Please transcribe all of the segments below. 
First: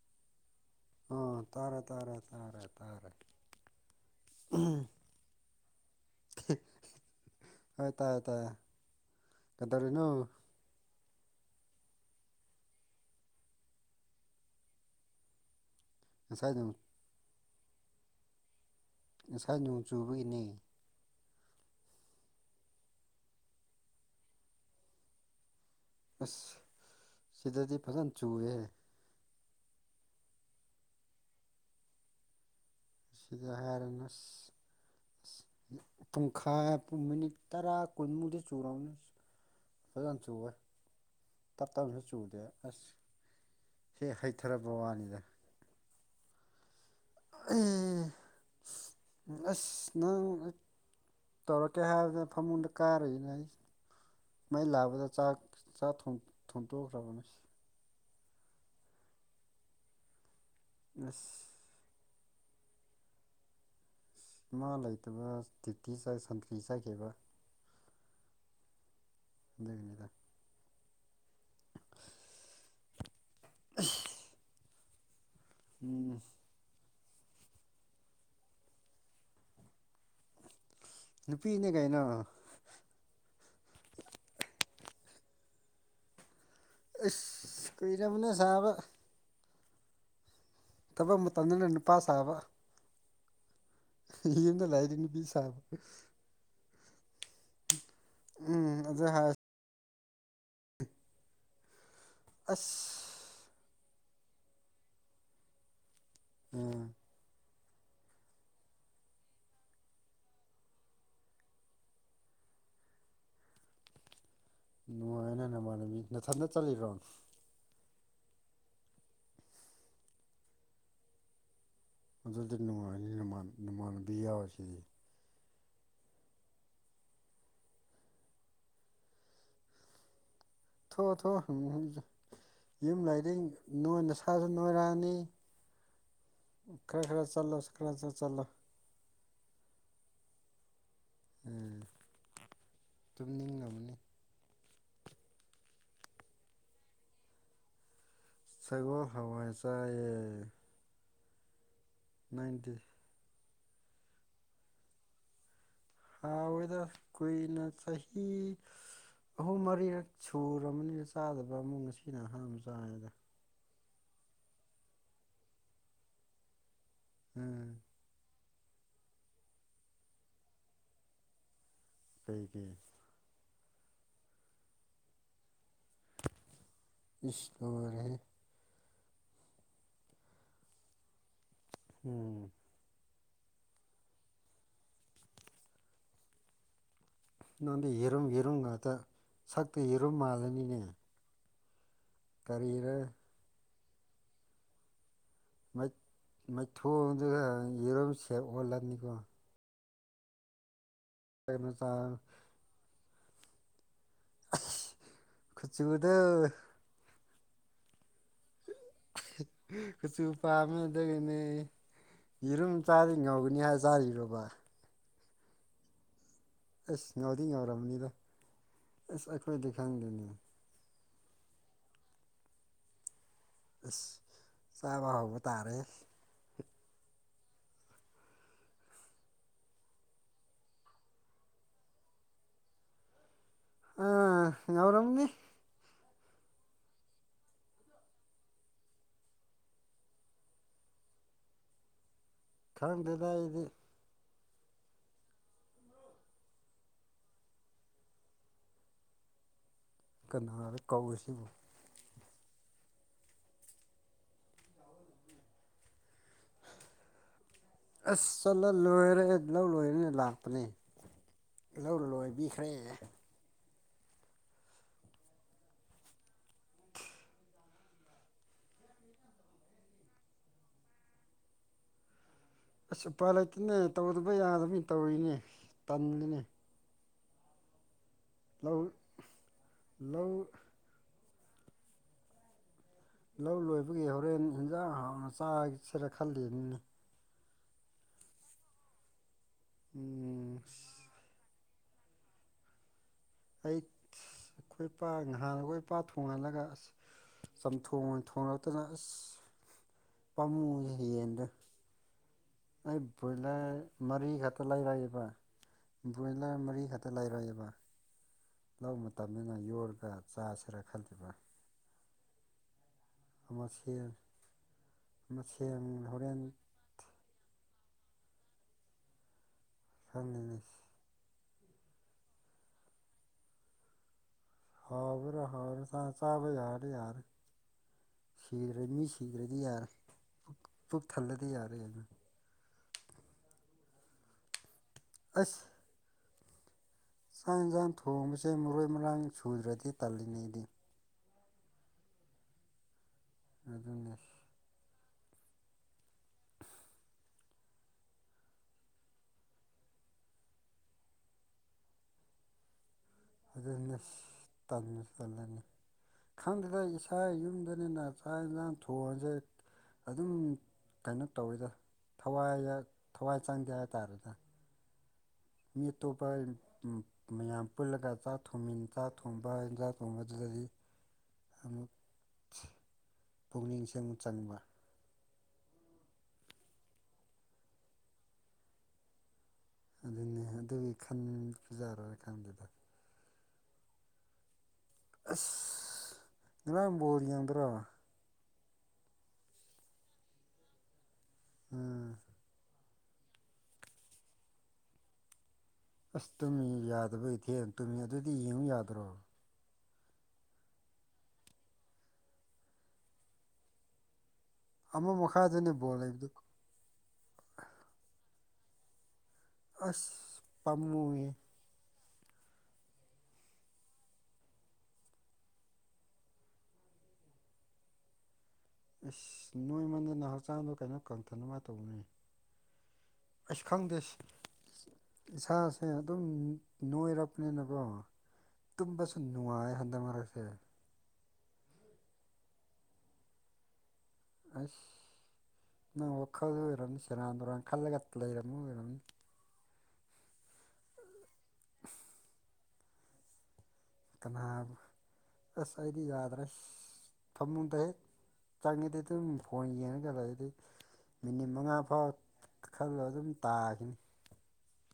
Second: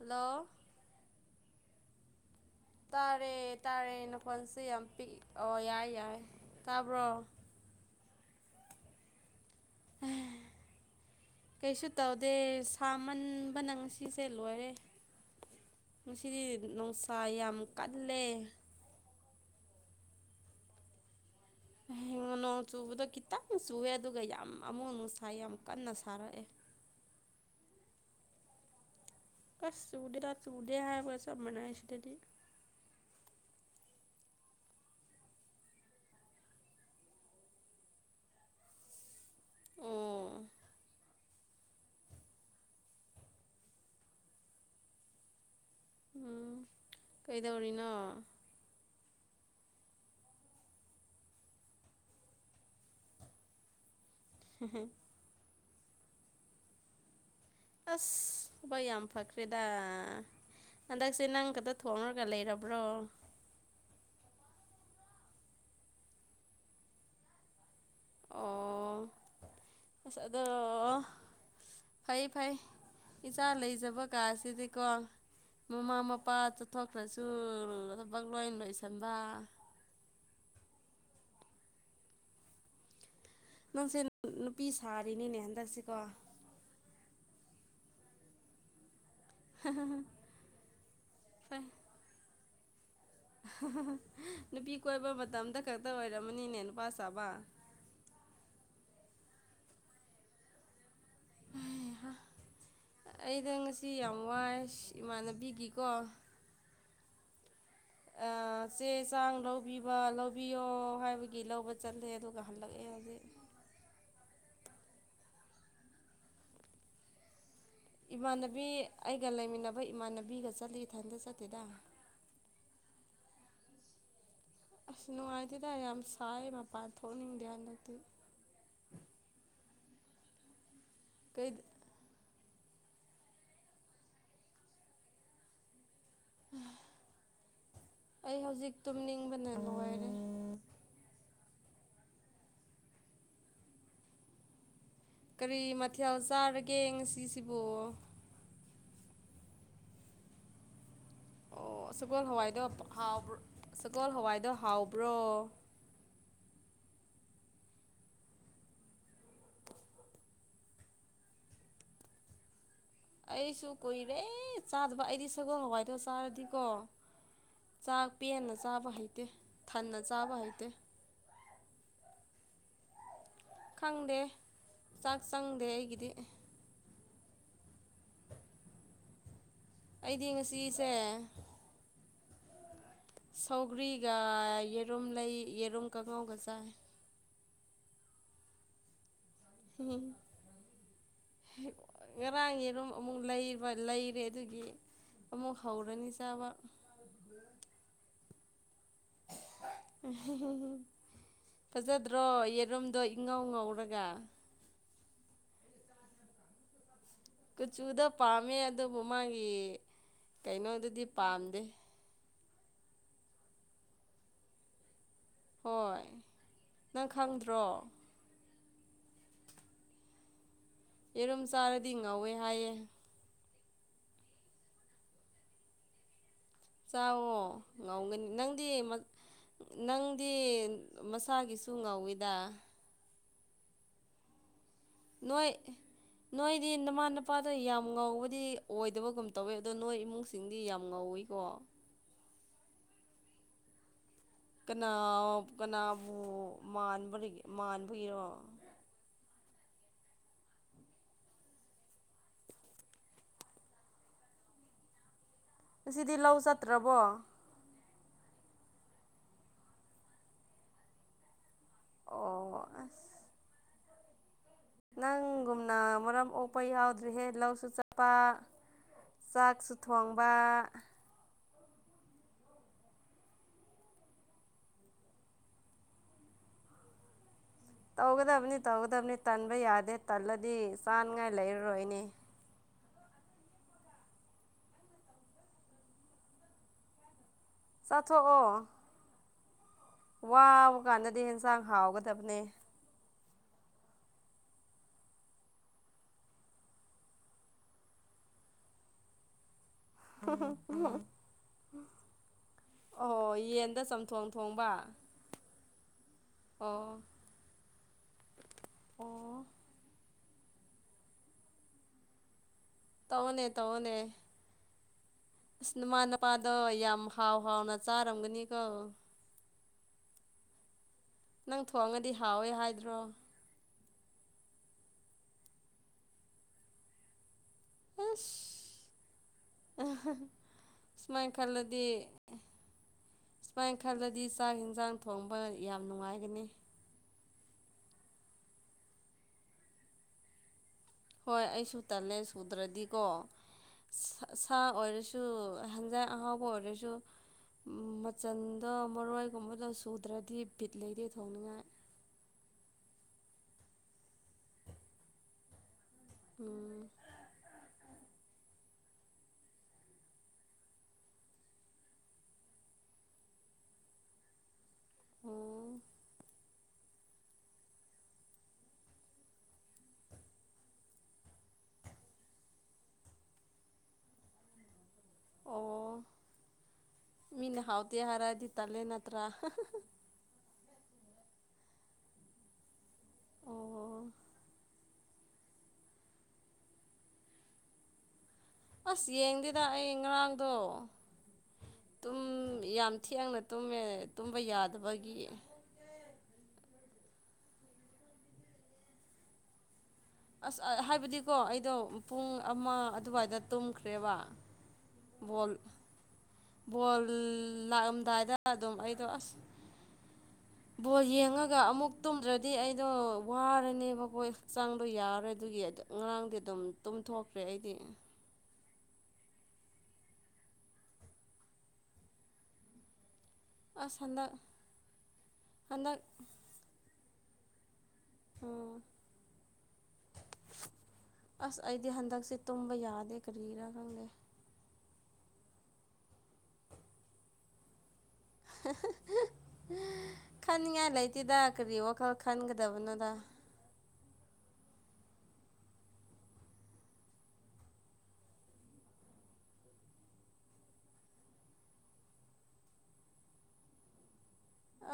hello ꯑꯣ ꯇꯥꯔꯦ ꯇꯥꯔꯦ ꯇꯥꯔꯦ ꯇꯥꯔꯦ ꯅ ꯐꯣꯟꯁꯦ ꯌꯥꯝ ꯎꯝ ꯄꯤꯛ ꯑꯣ ꯌꯥꯏ ꯌꯥꯏ ꯇꯥꯕ꯭ꯔꯣ ꯍꯣꯢ ꯇꯥꯏ ꯀꯗꯧꯔꯤꯅꯣ ꯀꯩꯁꯨ ꯇꯧꯗꯦ ꯁꯥꯃꯟꯕꯅ ꯉꯁꯤꯁꯦ ꯂꯣꯏꯔꯦ ꯉꯁꯤꯗꯤ ꯉꯁꯥꯏ ꯅꯣꯡ ꯅꯨꯡꯁꯥ ꯌꯥꯝ ꯀꯜꯂꯦ ꯉꯁꯥꯏ ꯅꯣꯡ ꯆꯨꯕꯒꯤꯅꯦ ꯅꯣꯡ ꯆꯨꯕꯗꯣ ꯈꯤꯇꯪ ꯆꯨꯌꯦ ꯑꯗꯨꯒ ꯌꯥꯝ ꯑꯃꯨꯛ ꯅꯨꯡꯁꯥ ꯌꯥꯝ ꯀꯟꯅ ꯁꯥꯔꯛꯑꯦ ꯑꯁ ꯁꯤꯗꯗꯤ ꯐꯖꯅ ꯆꯨꯌꯦ ꯀꯁ ꯆꯨꯗꯦꯗ ꯆꯗꯦ ꯍꯥꯏꯕꯒ ꯆꯞ ꯃꯥꯟꯅꯩ ꯁꯤꯗꯗꯤ ꯁꯤꯗ ꯍꯥꯢꯔꯅꯣ ꯑꯁ ꯄꯨꯡꯈꯥꯏ ꯄꯨꯡ ꯃꯤꯅꯤꯠ ꯇꯔꯥ ꯀꯨꯟꯃꯨꯗꯤ ꯆꯨꯔꯝꯅꯤ ꯑꯣ ꯐꯖꯥꯟꯅ ꯆꯨꯑꯦ ꯇꯞ ꯇꯞꯅꯁꯨ ꯆꯨꯗꯦ ꯑꯁ ꯍꯦꯛ ꯍꯩꯊꯔꯕ ꯋꯥꯅꯤꯗ ꯎꯝ ꯀꯩꯗꯧꯔꯤꯅꯣ ꯑꯩ ꯑꯁ ꯅꯪ ꯇꯧꯔꯛꯀꯦ ꯍꯥꯏꯕꯗ ꯐꯃꯨꯡꯗ ꯀꯥꯔꯨꯏꯅꯦ ꯑꯩ ꯃꯩ ꯂꯥꯕꯗꯥ ꯆꯥꯛ ꯆꯥꯛ ꯊꯣꯡꯇꯣꯛꯈ꯭ꯔꯕꯅꯦ ꯑꯁ ꯊꯕꯛ ꯌꯥꯝ ꯐꯈ꯭ꯔꯦꯗ ꯍꯟꯗꯛꯁꯦ ꯅꯪ ꯑꯁ ꯈꯛꯇ ꯊꯣꯡꯉ ꯂꯩꯔꯕ꯭ꯔꯣ ꯏꯃꯥ ꯂꯩꯇꯕ ꯇꯤꯇꯤ ꯆꯥꯏ ꯁꯟꯊꯤ ꯆꯠꯈꯤꯕ ꯑꯣ ꯑꯗꯨꯒꯤꯅꯤꯗ ꯑꯁ ꯑꯗꯣ ꯐꯩ ꯐꯩ ꯏꯆꯥ ꯂꯩꯖꯕ ꯀꯥꯁꯤꯗꯤꯀꯣ ꯃꯃꯥ ꯎꯝ ꯃꯄꯥ ꯆꯠꯊꯣꯛ ꯄꯁꯨ ꯊꯕꯛ ꯂꯣꯏ ꯂꯣꯏꯁꯟꯕ ꯅꯨꯄꯤꯅꯦ ꯀꯩꯅꯣ ꯅꯪꯁꯦ ꯅꯨꯄꯤ ꯁꯥꯔꯤꯅꯤꯅꯦ ꯍꯟꯗꯛꯁꯤꯀꯣ ꯑꯁ ꯀꯨꯢꯔꯕꯅꯦ ꯁꯥꯥꯕ ꯍꯍꯍ ꯊꯕꯛ ꯃꯇꯝꯗꯅ ꯅꯨꯄꯥ ꯁꯥꯕ ꯌꯨꯝꯗ ꯅꯨꯄꯤ ꯂꯩꯔꯗꯤ ꯀꯣꯏꯕ ꯁꯥꯕ ꯃꯇꯝꯗ ꯈꯛꯇ ꯑꯣꯏꯔꯝꯃꯅꯤꯅꯦ ꯅꯨꯄꯥ ꯁꯥꯕ ꯎꯝ ꯑꯗꯨ ꯍꯥꯏ ꯑꯁ ꯑꯩꯗ ꯉꯁꯤ ꯌꯥꯝ ꯋꯥꯏꯌꯦ ꯏꯁ ꯏꯃꯥꯟꯅꯕꯤꯒꯤꯀꯣ ꯎꯝ [inaudible] ꯆꯦ ꯆꯥꯡ ꯂꯧꯕꯤꯕ ꯂꯧꯕꯤꯌꯣ ꯍꯥꯏꯕꯒꯤ ꯂꯧꯕ ꯆꯠꯂꯦ ꯑꯗꯨꯒ ꯍꯜꯂꯛꯑꯦ ꯍꯧꯖꯤꯛ ꯅꯨꯡꯉꯥꯏꯅ ꯅꯃꯥꯟꯅꯕꯤ ꯅꯊꯟꯗ ꯆꯠꯂꯤꯔꯣ ꯏꯃꯥꯟꯅꯕꯤ ꯑꯩꯒ ꯂꯩꯃꯤꯟꯅꯕ ꯏꯃꯥꯟꯅꯕꯤꯒ ꯆꯠꯂꯤ ꯏꯊꯟꯇ ꯆꯠꯇꯦꯗ ꯑꯗꯨꯗꯤ ꯅꯨꯉꯥꯏ ꯅꯨꯉꯥꯏꯅꯤ ꯅꯃꯥꯟꯅꯕꯤ ꯌꯥꯎꯁꯤ ꯑꯁ ꯅꯨꯡꯉꯥꯏꯇꯦꯗ ꯌꯥꯝ ꯁꯥꯏ ꯃꯄꯥꯟ ꯊꯣꯛꯅꯤꯡꯗꯦ ꯍꯟꯗꯛꯇꯤ [inaudible] ꯊꯣ ꯊꯣ ꯀꯩ ꯌꯨꯝ ꯂꯥꯏꯔꯤꯡ ꯅꯣꯏ ꯅꯁꯥꯁꯨ ꯅꯣꯏꯔꯛꯑꯅꯤ ꯈꯔ ꯈꯔ ꯆꯂꯣ ꯈꯔ ꯈꯔ ꯆꯠꯂꯣ ꯇꯨꯝꯕꯅ ꯅꯨꯉꯥꯏꯔꯦ ꯎꯝ ꯇꯨꯝꯅꯤꯡꯉꯝꯅꯤ ꯀꯔꯤ ꯃꯊꯦꯜ ꯆꯥꯔꯒꯦ ꯉꯁꯤꯁꯤꯕꯨ ꯁꯒꯣꯜ ꯍꯋꯥꯏ ꯆꯥꯏꯑꯦ ꯑꯣ ꯁꯒꯣꯜ ꯍꯋꯥꯏꯗꯣ ꯍꯥꯎꯕ꯭ꯔ ꯁꯒꯣꯜ ꯍꯋꯥꯏꯗꯣ ꯍꯥꯎꯕ꯭ꯔꯣ ꯍꯥꯎꯋꯦꯗ ꯀꯨꯏꯅ ꯆꯍꯤ ꯑꯍꯨꯝ ꯃꯔꯤꯔꯛ ꯁꯨꯔꯝꯃꯅꯤ ꯆꯥꯗꯕ ꯑꯃꯨ ꯉꯁꯤꯅ ꯑꯍꯥꯟꯕ ꯆꯥ ꯑꯩꯁꯨ ꯀꯨꯏꯔꯦ ꯆꯥꯗꯕ ꯑꯩꯗꯤ ꯁꯒꯣꯜ ꯍꯋꯥꯏꯗꯣ ꯆꯥꯔꯗꯤꯀꯣ ꯎꯝ ꯆꯥꯛ ꯄꯦꯟꯅ ꯆꯥꯕ ꯍꯩꯇꯦ ꯊꯟꯅ ꯆꯥꯕ ꯍꯩꯇꯦ [inaudible] ꯈꯪꯗꯦ ꯆꯥꯛ ꯆꯪꯗꯦ ꯑꯩꯒꯤꯗꯤ ꯏꯁ ꯂꯣꯏꯔꯦꯍꯦ ꯑꯩꯗꯤ ꯉꯁꯤꯁꯦ ꯎꯝ ꯁꯧꯒ꯭ꯔꯤꯒ ꯌꯦꯔꯨꯝ ꯂꯩ ꯌꯦꯔꯨꯝ ꯀꯉꯥꯎꯒ ꯆꯥꯏ ꯅꯪꯗꯤ ꯌꯦꯔꯨꯝ ꯌꯦꯔꯨꯝ ꯉꯥꯛꯇ ꯁꯛꯇꯤ ꯌꯦꯔꯨꯝ ꯃꯥꯜꯂꯅꯤꯅꯦ ꯍꯤ ꯉꯔꯥꯡ ꯌꯦꯔꯨꯝ ꯀꯔꯤꯔ ꯑꯃꯨꯛ ꯂꯩꯕ ꯂꯩꯔꯦ ꯑꯗꯨꯒꯤ ꯑꯃꯨꯛ ꯃꯩ ꯍꯧꯔꯅꯤ ꯆꯥꯕ ꯃꯩꯊꯣꯡꯗꯨꯗ ꯌꯦꯔꯨꯝ ꯁꯦꯞ ꯑꯣꯜꯂꯅꯤꯀꯣ ꯀꯩꯅꯣ ꯆꯥꯔ ꯐꯖꯗ꯭ꯔꯣ ꯌꯦꯔꯨꯝꯗꯣ ꯏꯪꯉꯧ ꯉꯧꯔꯒ ꯀꯨꯆꯨꯗꯣ ꯀꯨꯆꯨꯗꯣ ꯄꯥꯝꯃꯦ ꯑꯗꯨꯕꯨ ꯃꯥꯒꯤ ꯀꯨꯆꯨ ꯄꯥꯝꯃꯦ ꯀꯩꯅꯣꯗꯨꯗꯤ ꯑꯗꯨꯒꯤꯅꯦ ꯄꯥꯝꯗꯦ ꯌꯦꯔꯨꯝ ꯆꯥꯗꯤ ꯉꯧꯒꯅꯤ ꯍꯥꯏ ꯆꯥꯏꯔꯣꯕ ꯍꯣꯏ ꯅꯪ ꯑꯁ ꯉꯥꯎꯗꯤ ꯈꯪꯗ꯭ꯔꯣ ꯉꯥꯎꯔꯝꯅꯤꯗ ꯑꯁ ꯑꯩꯈꯣꯏꯗꯤ ꯈꯪꯗꯦꯅꯦ ꯌꯦꯔꯨꯝ ꯆꯥꯔꯗꯤ ꯉꯧꯋꯦ ꯍꯥꯏꯌꯦ ꯑꯁ ꯆꯥꯕ ꯍꯧꯕ ꯇꯥꯔꯦ ꯆꯥꯑꯣ ꯉꯧꯒꯅꯤ ꯅꯪꯗꯤ ꯃ ꯅꯪꯗꯤ ꯃꯁꯥꯒꯤꯁꯨ ꯉꯧꯋꯤꯗ ꯑꯥ ꯉꯧꯔꯝꯅꯤ ꯅꯣꯏ ꯅꯣꯏꯗꯤ ꯅꯃꯥꯅꯄꯥꯗꯣ ꯌꯥꯝ ꯉꯧꯕꯗꯤ ꯑꯣꯏꯗꯕꯒꯨꯝ ꯇꯧꯋꯦ ꯑꯗꯣ ꯅꯣꯏ ꯏꯃꯨꯡꯁꯤꯡꯗꯤ ꯌꯥꯝ ꯉꯧꯋꯤ ꯀꯣ [inaudible] ꯈꯪꯗꯦꯗ ꯑꯩꯗꯤ ꯀꯅꯥ ꯀꯅꯥꯕꯨ ꯃꯥꯟꯕꯔꯤꯒꯦ ꯃꯥꯟꯕꯒꯤꯔꯣ ꯀꯥꯅꯔ ꯀꯧꯔꯤꯁꯤꯕꯨ ꯑꯁꯤꯗꯤ ꯂꯧ ꯆꯠꯇ꯭ꯔꯕꯣ ꯑꯁ ꯆꯠꯂ ꯂꯣꯏꯔꯦꯍꯦ ꯂꯧ ꯂꯣꯏꯔꯒ ꯂꯥꯛꯄꯅꯦ ꯂꯧ ꯑꯣ ꯂꯣꯏꯕꯤꯈ꯭ꯔꯦ ꯑꯁ ꯅꯪꯒꯨꯝꯅ ꯃꯔꯝ ꯑꯣꯛꯄ ꯌꯥꯎꯗ꯭ꯔꯤꯍꯦ ꯂꯧꯁꯨ ꯆꯠꯄ ꯆꯥꯛꯁꯨ ꯊꯣꯡꯕ ꯑꯁ ꯎꯄꯥꯏ ꯂꯩꯇꯦꯅꯦ ꯇꯧꯗꯕ ꯌꯥꯗꯕꯒꯤ ꯇꯧꯔꯤꯅꯦ ꯇꯟꯂꯤꯅꯦ ꯇꯧꯒꯗꯕꯅꯤ ꯇꯧꯒꯗꯕꯅꯤ ꯇꯟꯕ ꯌꯥꯗꯦ ꯂꯧ ꯇꯜꯂꯗꯤ ꯆꯥꯅꯉꯥꯏ ꯂꯩꯔꯔꯣꯏꯅꯦ ꯂꯧ ꯂꯣꯏꯕꯒꯤ ꯍꯣꯔꯦꯟ ꯏꯟꯁꯥꯡ ꯍꯥꯎꯅ ꯆꯥꯁꯤꯔ ꯈꯜꯂꯤꯅꯤ ꯆꯥꯊꯣꯛꯑꯣ ꯎꯝ ꯆꯥꯡ ꯍꯥꯎꯒꯗꯕꯅꯦ ꯑꯩ ꯑꯩꯈꯣꯏ ꯏꯄꯥꯛ ꯅꯍꯥꯟꯈꯣꯏ ꯏꯄꯥ ꯊꯣꯡꯍꯜꯂꯒ ꯑꯁ ꯆꯝꯊꯣꯡ ꯑꯣꯢꯅ ꯊꯣꯡꯂꯛꯇꯅ ꯑꯁ ꯄꯥꯝꯃꯨ ꯌꯦꯟꯗ ꯑꯩ ꯑꯣ ꯚꯣꯏꯂꯦ ꯌꯦꯟꯗ ꯆꯝꯊꯣꯡ ꯃꯔꯤ ꯈꯛꯇ ꯊꯣꯡꯕ ꯂꯩꯔꯛꯑꯦꯕ ꯕ꯭ꯔꯣꯏꯂꯔ ꯑꯣ ꯃꯔꯤꯈꯛꯇ ꯂꯩꯔꯛꯑꯦꯕ ꯂꯧ ꯑꯣ ꯃꯇꯝꯅꯤꯅ ꯌꯣꯛꯂꯒ ꯆꯥꯁꯤꯔ ꯈꯜꯂꯤꯕ ꯇꯧꯅꯦ ꯑꯃ ꯇꯧꯅꯦ ꯁꯦꯝ ꯑꯃ ꯑꯁ ꯁꯦꯝ ꯅꯃꯥ ꯍꯣꯔꯦꯟ ꯅꯨꯄꯥꯗꯣ ꯌꯥꯝ ꯍꯥꯎ ꯍꯥꯎꯅ ꯆꯥꯔꯝꯒꯅꯤꯀꯣ [unintelligible] ꯅꯪ ꯊꯣꯡꯉꯗꯤ ꯍꯥꯎꯋꯦ ꯍꯥꯏꯗ꯭ꯔꯣ ꯍꯥꯎꯕ꯭ꯔꯥ ꯍꯥꯎꯕ ꯆꯥ ꯆꯥꯕ ꯌꯥꯔꯗꯤ ꯌꯥꯔꯦ ꯑꯁ ꯁꯤꯗ꯭ꯔꯦ ꯃꯤ ꯁꯤꯗ꯭ꯔꯗꯤ ꯌꯥꯔꯦ ꯑꯍꯥꯍꯥ ꯄꯨꯛ ꯁꯨꯃꯥꯏꯅ ꯊꯜꯂꯗꯤ ꯌꯥꯔꯦ ꯈꯜꯂꯗꯤ ꯀꯩꯅꯣ ꯁꯨꯃꯥꯏꯅ ꯈꯜꯂꯗꯤ ꯆꯥꯛ ꯌꯦꯟꯁꯥꯡ ꯊꯣꯡꯕ ꯑꯁ ꯌꯥꯝ ꯅꯨꯡꯉꯥꯏꯒꯅꯤ ꯆꯥꯛ ꯌꯦꯟꯁꯥꯡ ꯊꯣꯡꯕꯁꯦ ꯃꯔꯣꯏ ꯃꯔꯥꯡ ꯁꯨꯗ꯭ꯔꯗꯤ ꯇꯜꯂꯤꯅꯦ ꯑꯩꯗꯤ ꯍꯣꯏ ꯑꯩꯁꯨ ꯇꯜꯂꯦ ꯁꯨꯗ꯭ꯔꯗꯤꯀꯣ ꯑꯗꯨꯅꯦ ꯗꯨ ꯍꯟꯖꯥꯡ ꯑꯍꯥꯎꯕ ꯑꯣꯏꯔꯁꯨ ꯃꯆꯟꯗꯣ ꯃꯔꯣꯏꯒꯨꯝꯕꯗꯣ ꯁꯨꯗ꯭ꯔꯗꯤ ꯕꯤꯠ ꯂꯩꯇꯦ ꯊꯣꯡꯅꯤꯡꯉꯥꯏ [inaudible] ꯑꯗꯨꯅꯦꯁ ꯇꯟꯕꯨ ꯇꯜꯂꯦꯅꯦ ꯈꯪꯗꯦꯗ ꯎꯝ ꯏꯁꯥ ꯌꯨꯝꯗꯅꯤꯅ ꯆꯥꯛ ꯌꯦꯟꯁꯥꯡ ꯊꯣꯡꯑꯁꯦ ꯑꯗꯨꯝ ꯀꯩꯅꯣ ꯇꯧꯋꯤꯗ ꯊꯋꯥꯏ ꯆꯪꯗꯦ ꯍꯥꯏ ꯇꯥꯔꯦꯗ ꯑꯣ ꯃꯤ ꯑꯇꯣꯞꯄ ꯃꯌꯥꯝ ꯄꯨꯜꯂꯒ ꯆꯥꯛ ꯊꯣꯡꯃꯤ ꯆꯥꯛ ꯊꯣꯡꯕ ꯏꯟꯖꯥꯛ ꯊꯣꯡꯕꯗꯨꯗ ꯗꯤ ꯑꯃꯨꯛ ꯄꯨꯛꯅꯤꯡ ꯆꯪ ꯆꯪꯕ ꯑꯣ ꯃꯤꯅ ꯍꯥꯎꯇꯦ ꯍꯥꯢꯔꯥꯗꯤ ꯇꯜꯂꯦ ꯅꯠꯇ꯭ꯔꯥ ꯍꯥꯍꯥꯍꯥ ꯑꯗꯨꯅꯦ ꯑꯗꯨꯒꯤ ꯈꯟꯕ ꯖꯥꯔꯣꯢ ꯈꯪꯗꯦꯗ ꯑꯣ ꯑꯁ ꯉꯔꯥꯡ ꯕꯣꯜ ꯌꯦꯡꯗꯔꯣ ꯑꯁ ꯌꯦꯡꯗꯦꯗ ꯑꯩ ꯉꯔꯥꯡꯗꯣ ꯎꯝ ꯇꯨꯝ ꯌꯥꯝ ꯊꯦꯡꯅ ꯇꯨꯝꯃꯦ ꯇꯨꯝꯕ ꯌꯥꯗꯕꯒꯤ ꯑꯁ ꯇꯨꯝꯃꯤ ꯌꯥꯗꯕꯩ ꯊꯦꯡ ꯇꯨꯝꯃꯤ ꯑꯗꯨꯗꯤ ꯌꯦꯡꯉꯨ ꯌꯥꯗ꯭ꯔꯣ ꯑꯁ ꯍꯥꯏꯕꯗꯤꯀꯣ ꯑꯩꯗꯣ ꯄꯨꯡ ꯑꯃ ꯑꯗꯨꯋꯥꯏꯗ ꯇꯨꯝꯈ꯭ꯔꯦꯕ ꯑꯃ ꯃꯈꯥꯗꯅꯦ ꯕꯣꯜ ꯂꯩꯕꯗꯨ ꯕꯣꯜ ꯂꯥꯛꯑꯝꯗꯥꯏꯗ ꯑꯗꯨꯝ ꯑꯩꯗꯣ ꯑꯁ ꯑꯁ ꯕꯣꯜ ꯄꯥꯝꯃꯨꯏꯍꯦ ꯌꯦꯡꯉꯒ ꯑꯃꯨꯛ ꯇꯨꯝꯗ꯭ꯔꯗꯤ ꯑꯩꯗꯣ ꯋꯥꯔꯅꯦꯕꯀꯣ ꯍꯛꯆꯥꯡꯗꯣ ꯌꯥꯔꯦ ꯑꯗꯨꯒꯤ ꯉꯔꯥꯡꯗꯤ ꯑꯗꯨꯝ ꯇꯨꯝ ꯇꯨꯝꯊꯣꯛꯈ꯭ꯔꯦ ꯑꯩꯗꯤ ꯑꯁ ꯅꯣꯏꯃꯟꯗꯅ ꯍꯛꯆꯥꯡꯗꯣ ꯀꯩꯅꯣ ꯀꯪꯊꯅꯕ ꯇꯧꯅꯦ ꯑꯩꯁ ꯈꯪꯗꯦ ꯑꯁ ꯍꯟꯗꯛ ꯏꯁꯥꯁꯦ ꯍꯟꯗꯛ ꯑꯗꯨꯝ ꯅꯣꯏꯔꯛꯄꯅꯤꯅꯀꯣ ꯎꯝ ꯇꯨꯝꯕꯁꯨ ꯅꯨꯡꯉꯥꯏ ꯍꯟꯗꯛ ꯃꯔꯛꯁꯦ ꯑꯁ ꯑꯩꯗꯤ ꯍꯟꯗꯛꯁꯦ ꯇꯨꯝꯕ ꯌꯥꯗꯦ ꯀꯔꯤꯔꯥ ꯈꯪꯗꯦ ꯑꯁ ꯅꯪ ꯋꯥꯈꯜꯗ ꯑꯣꯏꯔꯝꯅꯤ ꯁꯦꯔꯥꯟ ꯇꯨꯔꯥꯟ ꯈꯜꯂꯒ ꯂꯩꯔꯝꯅꯤ ꯑꯣꯏꯔꯝꯅꯤ ꯈꯅꯤꯡꯉꯥꯏ ꯂꯩꯇꯦꯗ ꯀꯔꯤ ꯋꯥꯈꯜ ꯈꯟꯒꯗꯕꯅꯣꯗ ꯀꯅꯥ ꯑꯁ ꯑꯩꯗꯤ ꯌꯥꯗ꯭ꯔꯦ ꯐꯃꯨꯡꯗ ꯍꯦꯛ ꯆꯪꯉꯤꯗꯤ ꯑꯗꯨꯝ ꯐꯣꯟ ꯌꯦꯡꯉꯒ ꯂꯩꯗꯤ ꯃꯤꯅꯤꯠ ꯃꯉꯥ ꯐꯥꯎ ꯈꯜꯂ ꯑꯗꯨꯝ ꯇꯥꯈꯤꯅꯤ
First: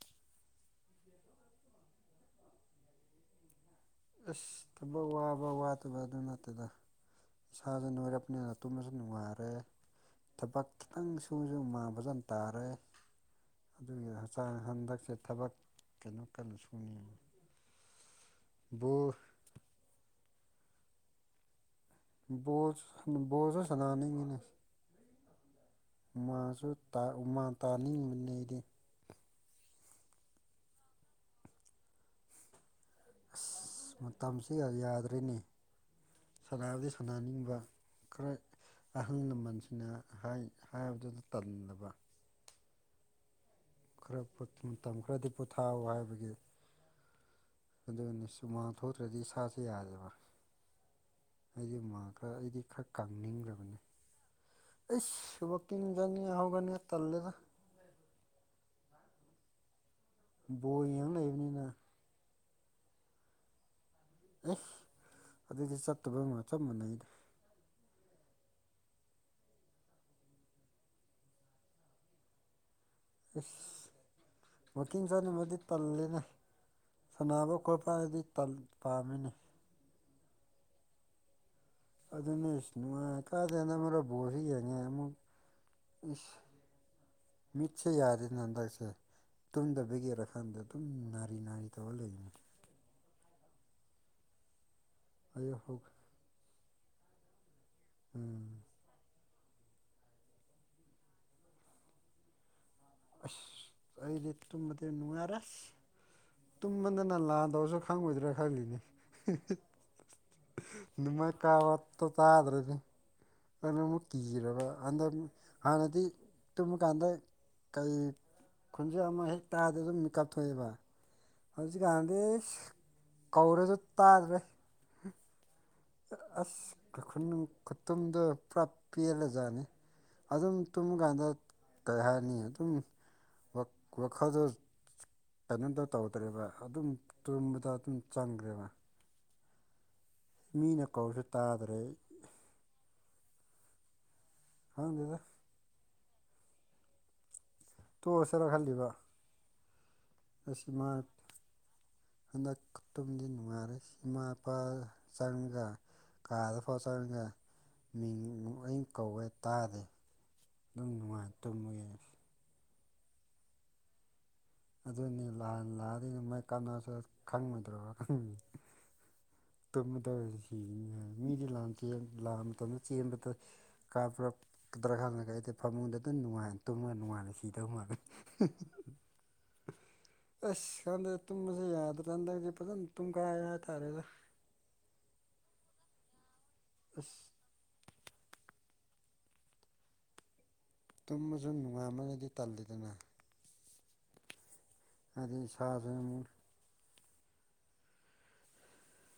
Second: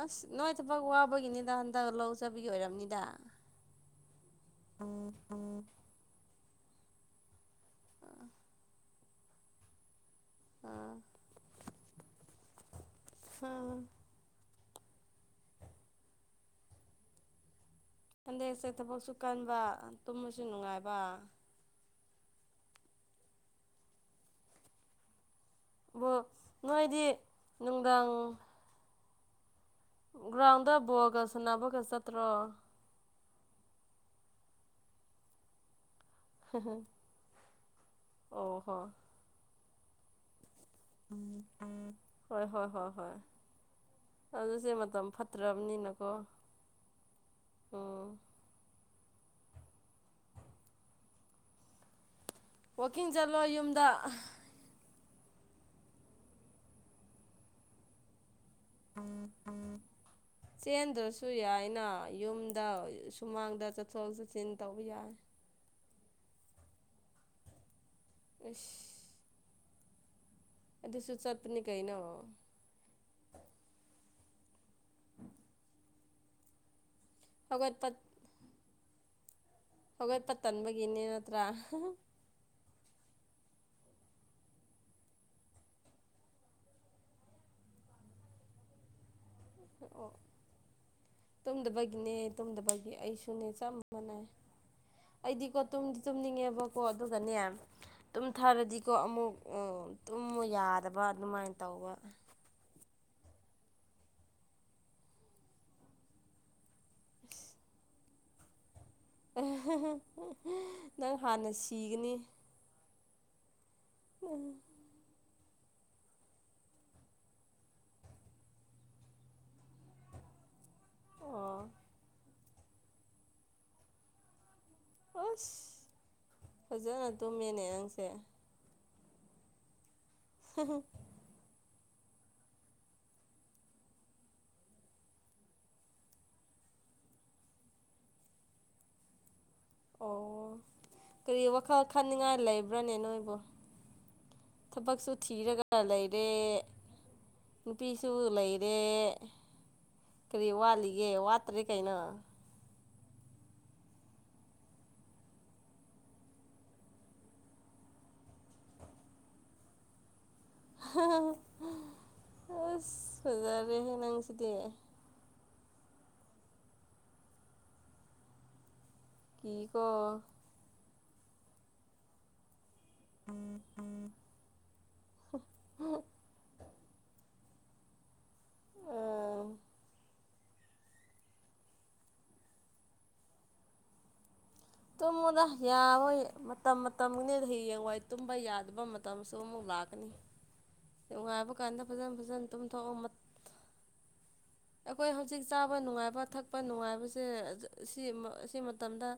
ꯑꯁ ꯅꯣꯏ ꯊꯕꯛ ꯋꯥꯕꯒꯤꯅꯤꯗ ꯍꯟꯗꯛ ꯂꯧ ꯆꯠꯄꯒꯤ ꯑꯣꯏꯔꯝꯅꯤꯗ ꯑꯁ ꯊꯕꯛ ꯋꯥꯕ ꯋꯥꯗꯕ ꯑꯗꯨ ꯅꯠꯇꯦꯗ ꯁꯥꯁꯨ ꯅꯣꯏꯔꯞꯅꯤꯅ ꯇꯨꯝꯃꯁꯨ ꯅꯨꯉꯥꯏꯔꯦ ꯊꯕꯛ ꯑꯥ ꯈꯤꯇꯪ ꯁꯨꯁꯨ ꯍꯨꯃꯥꯡ ꯐꯖꯟ ꯇꯥꯔꯦ ꯎꯝ ꯑꯗꯨꯒꯤ ꯍꯛꯆꯥꯡ ꯍꯟꯗꯛꯁꯦ ꯊꯕꯛ ꯀꯩꯅꯣ ꯀꯟꯅ ꯁꯨꯅꯤꯡꯉꯤ ꯍꯟꯗꯦꯛꯁꯦ ꯊꯕꯛꯁꯨ ꯕꯣꯜ ꯀꯟꯕ ꯇꯨꯝꯕꯁꯨ ꯅꯨꯡꯉꯥꯏꯕ ꯕꯣꯁ ꯕꯣꯜꯁꯨ ꯁꯅꯥꯅꯤꯡꯏꯅꯦ ꯕꯣ ꯎꯃꯥꯁꯨ ꯇꯥ ꯅꯣꯏꯗꯤ ꯎꯃꯥ ꯅꯨꯡꯗꯥꯡ ꯇꯥꯅꯤꯡꯉꯤꯕꯅꯦ ꯑꯩꯗꯤ ꯒ꯭ꯔꯥꯎꯟꯗ ꯕꯣꯜꯒ ꯁꯥꯟꯅꯕꯒ ꯆꯠꯇ꯭ꯔꯣ ꯑꯁ ꯃꯇꯝꯁꯤꯒ ꯌꯥꯗ꯭ꯔꯦꯅꯦ ꯁꯥꯟꯅꯕꯗꯤ ꯁꯥꯟꯅꯅꯤꯡꯕ ꯈꯔ ꯑꯣ ꯍꯣ ꯑꯍꯜ ꯂꯃꯟꯁꯤꯡꯅ ꯍꯥꯏ ꯍꯥꯏꯕꯗꯨꯗ ꯇꯜꯂꯕ ꯍꯣ ꯍꯣꯏ ꯍꯣꯏ ꯈꯔꯄꯇꯤ ꯑꯗꯨꯁꯦ ꯃꯇꯝ ꯈꯔꯗꯤ ꯄꯣꯊꯥꯎ ꯐꯠꯇ꯭ꯔꯕꯅꯤꯅꯀꯣ ꯍꯥꯏꯕꯒꯤ ꯎꯝ ꯑꯗꯨꯅꯤ ꯁꯨꯃꯥꯡ ꯊꯣꯛꯇ꯭ꯔꯗꯤ ꯏꯁꯥꯁꯦ ꯌꯥꯗꯦꯕ ꯍꯥꯏꯗꯤ ꯃꯥ ꯋꯥꯛꯀꯤꯡ ꯆꯠꯂꯣ ꯌꯨꯝꯗ ꯑꯁ ꯋꯥꯛꯀꯤꯡ ꯆꯪꯅꯤ ꯍꯧꯒꯅꯤ ꯇꯜꯂꯦꯗ ꯕꯣꯜ ꯌꯦꯡ ꯆꯦꯟꯗ꯭ꯔꯁꯨ ꯂꯩꯕꯅꯤꯅ ꯌꯥꯏꯅ ꯌꯨꯝ ꯗ ꯁꯨꯃꯥꯡꯗ ꯆꯠꯊꯣꯛ ꯆꯠꯁꯤꯟ ꯇꯧꯕ ꯌꯥꯏ ꯇꯨꯕꯝꯒ ꯆꯞ ꯃꯥꯟꯅꯩꯗ ꯑꯩꯁ ꯑꯗꯨꯁꯨ ꯆꯠꯄꯅꯤ ꯀꯩꯅꯣ ꯏꯁ ꯋꯥꯛꯀꯤꯡ ꯆꯠꯅꯕꯗꯤ ꯇꯜꯂꯤꯗꯥ ꯁꯥꯟꯅꯕ ꯍꯧꯒꯠꯄ ꯈꯣꯠꯄ ꯍꯥꯏꯗꯤ ꯇꯜ ꯄꯥꯝꯃꯦꯅꯦ ꯍꯧꯒꯠꯄ ꯇꯟꯕꯒꯤꯅꯦ ꯅꯠꯇ꯭ꯔ ꯑꯗꯨꯅꯦ ꯁ ꯅꯨꯡꯉꯥꯏ ꯀꯥꯗꯦꯅ ꯃꯔꯣ ꯕꯣꯜꯁꯨ ꯌꯦꯡꯉꯦ ꯑꯃꯨꯛ ꯏꯁ ꯃꯤꯠꯁꯦ ꯌꯥꯗꯦꯅ ꯍꯟꯗꯛꯁꯦ ꯑꯣ ꯇꯨꯝꯗꯕꯒꯤꯔ ꯈꯪꯗꯦ ꯑꯗꯨꯝ ꯅꯥꯔꯤ ꯅꯥꯔꯤ ꯇꯧꯔ ꯇꯨꯝꯗꯕꯒꯤꯅꯦ ꯂꯩꯅꯦ ꯇꯨꯝꯗꯕꯒꯤ ꯑꯩꯁꯨꯅꯦ ꯆꯞ ꯃꯥꯟꯅꯩ ꯑꯩꯗꯤꯀꯣ ꯑꯌꯨꯛ ꯍꯧ ꯇꯨꯝꯗꯤ ꯇꯨꯝꯅꯤꯡꯉꯦꯕꯀꯣ ꯑꯗꯨꯒꯅꯦ ꯎꯝ ꯇꯨꯝꯊꯥꯔꯗꯤꯀꯣ ꯑꯃꯨꯛ ꯑꯣ ꯇꯨꯝꯃꯨ ꯌꯥꯗꯕ ꯑꯗꯨꯃꯥꯏꯟ ꯇꯧꯕ ꯑꯁ ꯑꯩꯗꯤ ꯇꯨꯝꯃꯗꯤ ꯅꯨꯡꯉꯥꯏꯔꯦꯁ ꯇꯨꯝꯕꯗꯅ ꯂꯥꯟ ꯗꯧꯔꯁꯨ ꯈꯪꯉꯣꯏꯗ꯭ꯔꯥ ꯈꯪꯂꯤꯅꯦ ꯅꯪ ꯅꯨꯃꯥꯏ ꯍꯥꯟꯅ ꯀꯕ ꯇꯣ ꯁꯤꯒꯅꯤ ꯇꯥꯗ꯭ꯔꯗꯤ ꯑꯗꯨꯃꯨꯛ ꯀꯤꯔꯕ ꯍꯟꯗꯛ ꯍꯥꯟꯅꯗꯤ ꯇꯨꯝꯃ ꯀꯥꯟꯗ ꯀꯩ ꯈꯨꯟꯖꯦꯜ ꯑꯃ ꯍꯦꯛ ꯇꯥꯕꯗ ꯑꯗꯨꯝ ꯃꯤꯀꯞ ꯊꯣꯛꯑꯦꯕ ꯑꯣ ꯍꯧꯖꯤꯛꯀꯥꯟꯗꯤ ꯏꯁ ꯀꯧꯔꯁꯨ ꯇꯥꯗ꯭ꯔꯦ ꯑꯁ ꯑꯁ ꯐꯖꯅ ꯀꯈꯨꯟ ꯇꯨꯝꯃꯦꯅꯦ ꯅꯪꯁꯦ ꯈꯨꯇꯨꯝꯗꯣ ꯄ꯭ꯔꯞ ꯄꯦꯜꯂꯖꯥꯠꯅꯤ ꯑꯗꯨꯝ ꯇꯨꯝꯕ ꯀꯥꯟꯗ ꯀꯩ ꯍꯥꯏꯅꯤ ꯑꯗꯨꯝ ꯋ ꯋꯥꯈꯜꯗꯣ ꯀꯩꯅꯣꯗ ꯇꯧꯗ꯭ꯔꯦꯕ ꯑꯗꯨꯝ ꯇꯨꯝꯕꯗ ꯑꯗꯨꯝ ꯆꯪꯈ꯭ꯔꯦꯕ ꯑꯣ ꯃꯤꯅ ꯀꯧꯔꯁꯨ ꯀꯔꯤ ꯇꯥꯗ꯭ꯔꯦ ꯋꯥꯈꯜ ꯈꯟꯅꯤꯡꯉꯥꯏ ꯂꯩꯕ꯭ꯔꯥꯅꯦ ꯅꯣꯏꯕꯨ ꯊꯕꯛꯁꯨ ꯈꯪꯗꯦꯗ ꯊꯤꯔꯒ ꯂꯩꯔꯦ ꯅꯨꯄꯤꯁꯨ ꯇꯣꯛꯑꯁꯤꯔ ꯂꯩꯔꯦ ꯈꯜꯂꯤꯕ ꯀꯔꯤ ꯑꯁ ꯋꯥꯠꯂꯤꯒꯦ ꯋꯥꯠꯇ꯭ꯔꯦ ꯀꯩꯅꯣ ꯈꯨ ꯇꯨꯝꯗꯤ ꯅꯨꯡꯉꯥꯏꯔꯦ ꯏꯃꯥ ꯏꯄꯥ ꯆꯪꯒ ꯀꯥꯗ ꯐꯥꯎ ꯆꯡꯉꯒ ꯃꯤꯡ ꯀꯧꯋꯦ ꯇꯥꯗꯦ ꯑꯗꯨꯝ ꯅꯨꯡꯉꯥꯏ ꯇꯨꯝꯃꯒꯦ ꯑꯁ ꯐꯖꯔꯦꯍꯦ ꯅꯪ ꯑꯗꯨꯅꯤ ꯂꯥꯟ ꯂꯥꯛꯑꯗꯤ ꯅꯣꯡꯃꯩ ꯀꯥꯞꯅꯕꯗꯨ ꯈꯪꯉꯣꯏꯗ꯭ꯔꯣ ꯈꯪꯅꯤ ꯀꯤꯀꯣ ꯇꯨꯝꯗꯦ ꯁꯤꯅꯤꯍꯦ ꯃꯤꯗꯤ ꯂꯥꯟ ꯆꯦꯟ ꯂꯥꯟ ꯇꯧꯅꯤ ꯆꯦꯟꯕꯗ ꯀꯥꯞꯔꯛ ꯗ꯭ꯔ ꯈꯪꯗꯦ ꯑꯩꯗꯤ ꯐꯃꯨꯡꯗ ꯑꯗꯨꯝ ꯅꯨꯡꯉꯥꯏꯅ ꯇꯨꯝꯃ ꯅꯨꯡꯉꯥꯏ ꯀꯤꯗꯧ ꯃꯥꯜꯂꯦ [unintelligible] ꯑꯣ [inaudible] ꯑꯁ ꯈꯪꯗꯦ ꯇꯨꯝꯕꯖꯦ ꯌꯥꯗ꯭ꯔꯀꯥꯟꯗ ꯍꯟꯗꯛꯇꯤ ꯐꯖꯅ ꯇꯨꯡꯒꯥꯏꯔꯦ ꯍꯥꯏꯇꯥꯔꯦꯗ ꯇꯨꯝꯃꯨꯗꯥ ꯌꯥꯔꯣꯏ ꯃꯇꯝ ꯑꯁ ꯃꯇꯝꯒꯤꯅꯦ ꯍꯌꯦꯡꯋꯥꯏ ꯇꯨꯝꯕ ꯌꯥꯗꯕ ꯃꯇꯝꯁꯨ ꯑꯃꯨꯛ ꯂꯥꯛꯀꯅꯤ ꯇꯨꯝꯕꯁꯨ ꯅꯨꯡꯉꯥꯏꯕ ꯀꯥꯟꯗ ꯐꯖ ꯅꯨꯡꯉꯥꯏꯃꯜꯂꯗꯤ ꯐꯖꯅ ꯇꯜꯂꯤꯗꯅ ꯇꯨꯝꯊꯣꯛꯑꯣ ꯃꯠ ꯑꯩꯈꯣꯏ ꯍꯥꯏꯗꯤ ꯍꯧꯖꯤꯛ ꯆꯥꯕ ꯏꯁꯥꯁꯦ ꯅꯨꯡꯉꯥꯏꯕ ꯑꯃꯨꯛ ꯊꯛꯄ ꯅꯨꯡꯉꯥꯏꯕ ꯖꯦ ꯑꯁꯤ ꯃ ꯑꯁꯤ ꯃꯇꯝꯗ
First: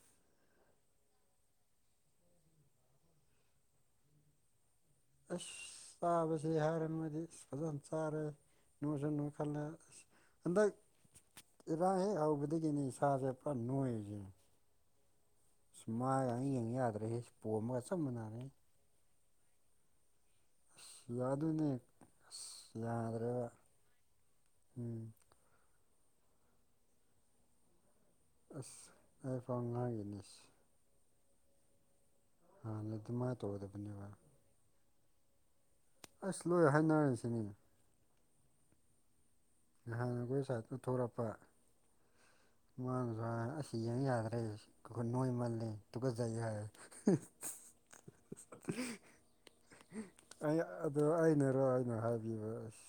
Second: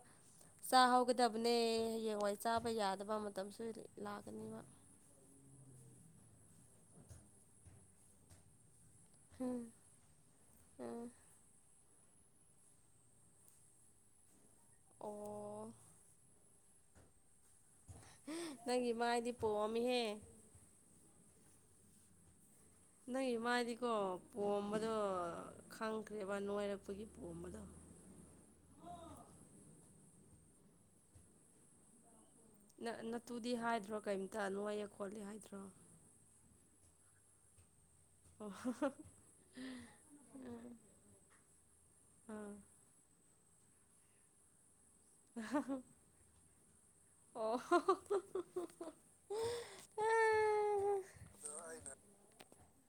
ꯆꯥꯍꯧꯒꯗꯕꯅꯦ ꯍꯌꯦꯡꯋꯥꯏ ꯆꯥꯕ ꯌꯥꯗꯕ ꯃꯇꯝꯁꯨ ꯂꯥꯛꯀꯅꯤꯕ ꯑꯁ ꯆꯥꯕꯖꯤ ꯍꯥꯏꯔꯝꯃꯗꯤ ꯐꯖꯅ ꯆꯥꯔꯦ ꯅꯣꯏꯖꯨ ꯅꯣꯏꯈꯠꯂꯦ ꯍꯟꯗꯛ ꯎꯝ ꯑꯦ [unintelligible] ꯍꯦꯛ ꯍꯧꯕꯗꯒꯤꯅꯤ ꯏꯁꯥꯖꯦ ꯄꯨꯔꯥ ꯅꯣꯏꯔꯤꯖꯦ ꯑꯣ ꯁꯨ ꯃꯥꯏꯒꯖꯦ ꯌꯦꯡ ꯌꯥꯗ꯭ꯔꯦꯍꯦ ꯄꯣꯝꯃꯒ ꯆ ꯅꯪꯒꯤ ꯃꯥꯏꯗꯤ ꯄꯣꯝꯃꯤꯍꯦ ꯌꯥꯗꯨꯅꯦ ꯑꯁ ꯅꯪꯒꯤ ꯌꯥꯗ꯭ꯔꯦꯕ ꯃꯥꯏꯗꯤꯀꯣ ꯄꯣꯝꯕꯗꯣ ꯎꯝ ꯈꯪꯈ꯭ꯔꯦꯕ ꯅꯣꯏꯔꯛꯄꯒꯤ ꯄꯣꯝꯕꯗꯣ ꯑꯁ ꯑꯩ ꯐꯥꯎ ꯉꯥꯡꯉꯤꯅꯦ ꯁꯤ ꯅ ꯑꯗꯨꯃꯥꯏꯅ ꯅꯇꯨꯗꯤ ꯍꯥꯏꯗ꯭ꯔꯣ ꯇꯧꯗꯕꯅꯦꯕ ꯀꯩꯝꯇ ꯅꯣꯏꯌꯦ ꯈꯣꯠꯂꯦ ꯍꯥꯏꯗ꯭ꯔꯣ ꯑꯁ ꯂꯣꯏ ꯍꯥꯏꯅꯔꯁꯤꯅꯤ ꯑꯣ ꯍꯨꯝ ꯍꯨꯝ ꯅꯍꯥꯟ ꯑꯈꯣꯏ ꯁꯥꯏꯇꯣ ꯊꯣꯔꯛꯄ ꯑꯥ ꯃꯥꯅꯖꯨ ꯍꯥꯏ ꯑꯁ ꯌꯦꯡ ꯌꯥꯗ꯭ꯔꯦ ꯅꯣꯏꯃꯜꯂꯦ ꯇꯨꯒꯖꯩ ꯍꯥꯏ ꯑꯣ [unintelligible] [unintelligible] ꯑꯩ ꯑꯗꯣ ꯑꯩꯅꯔꯣ ꯑꯩꯅ ꯍꯥꯏꯕꯤꯕ ꯑꯁ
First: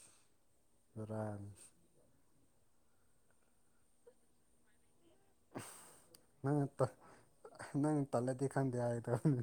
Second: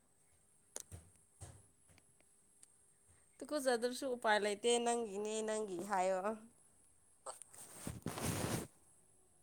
[unintelligible] ꯇꯨꯀꯨꯆꯗ꯭ꯔꯁꯨ ꯎꯄꯥꯏ ꯂꯩꯇꯦ ꯅꯪ ꯅꯪꯅ ꯇ ꯅꯪꯅ ꯇꯜꯂꯗꯤ ꯈꯪꯗꯦ ꯍꯥꯏꯒꯗꯕꯅꯤ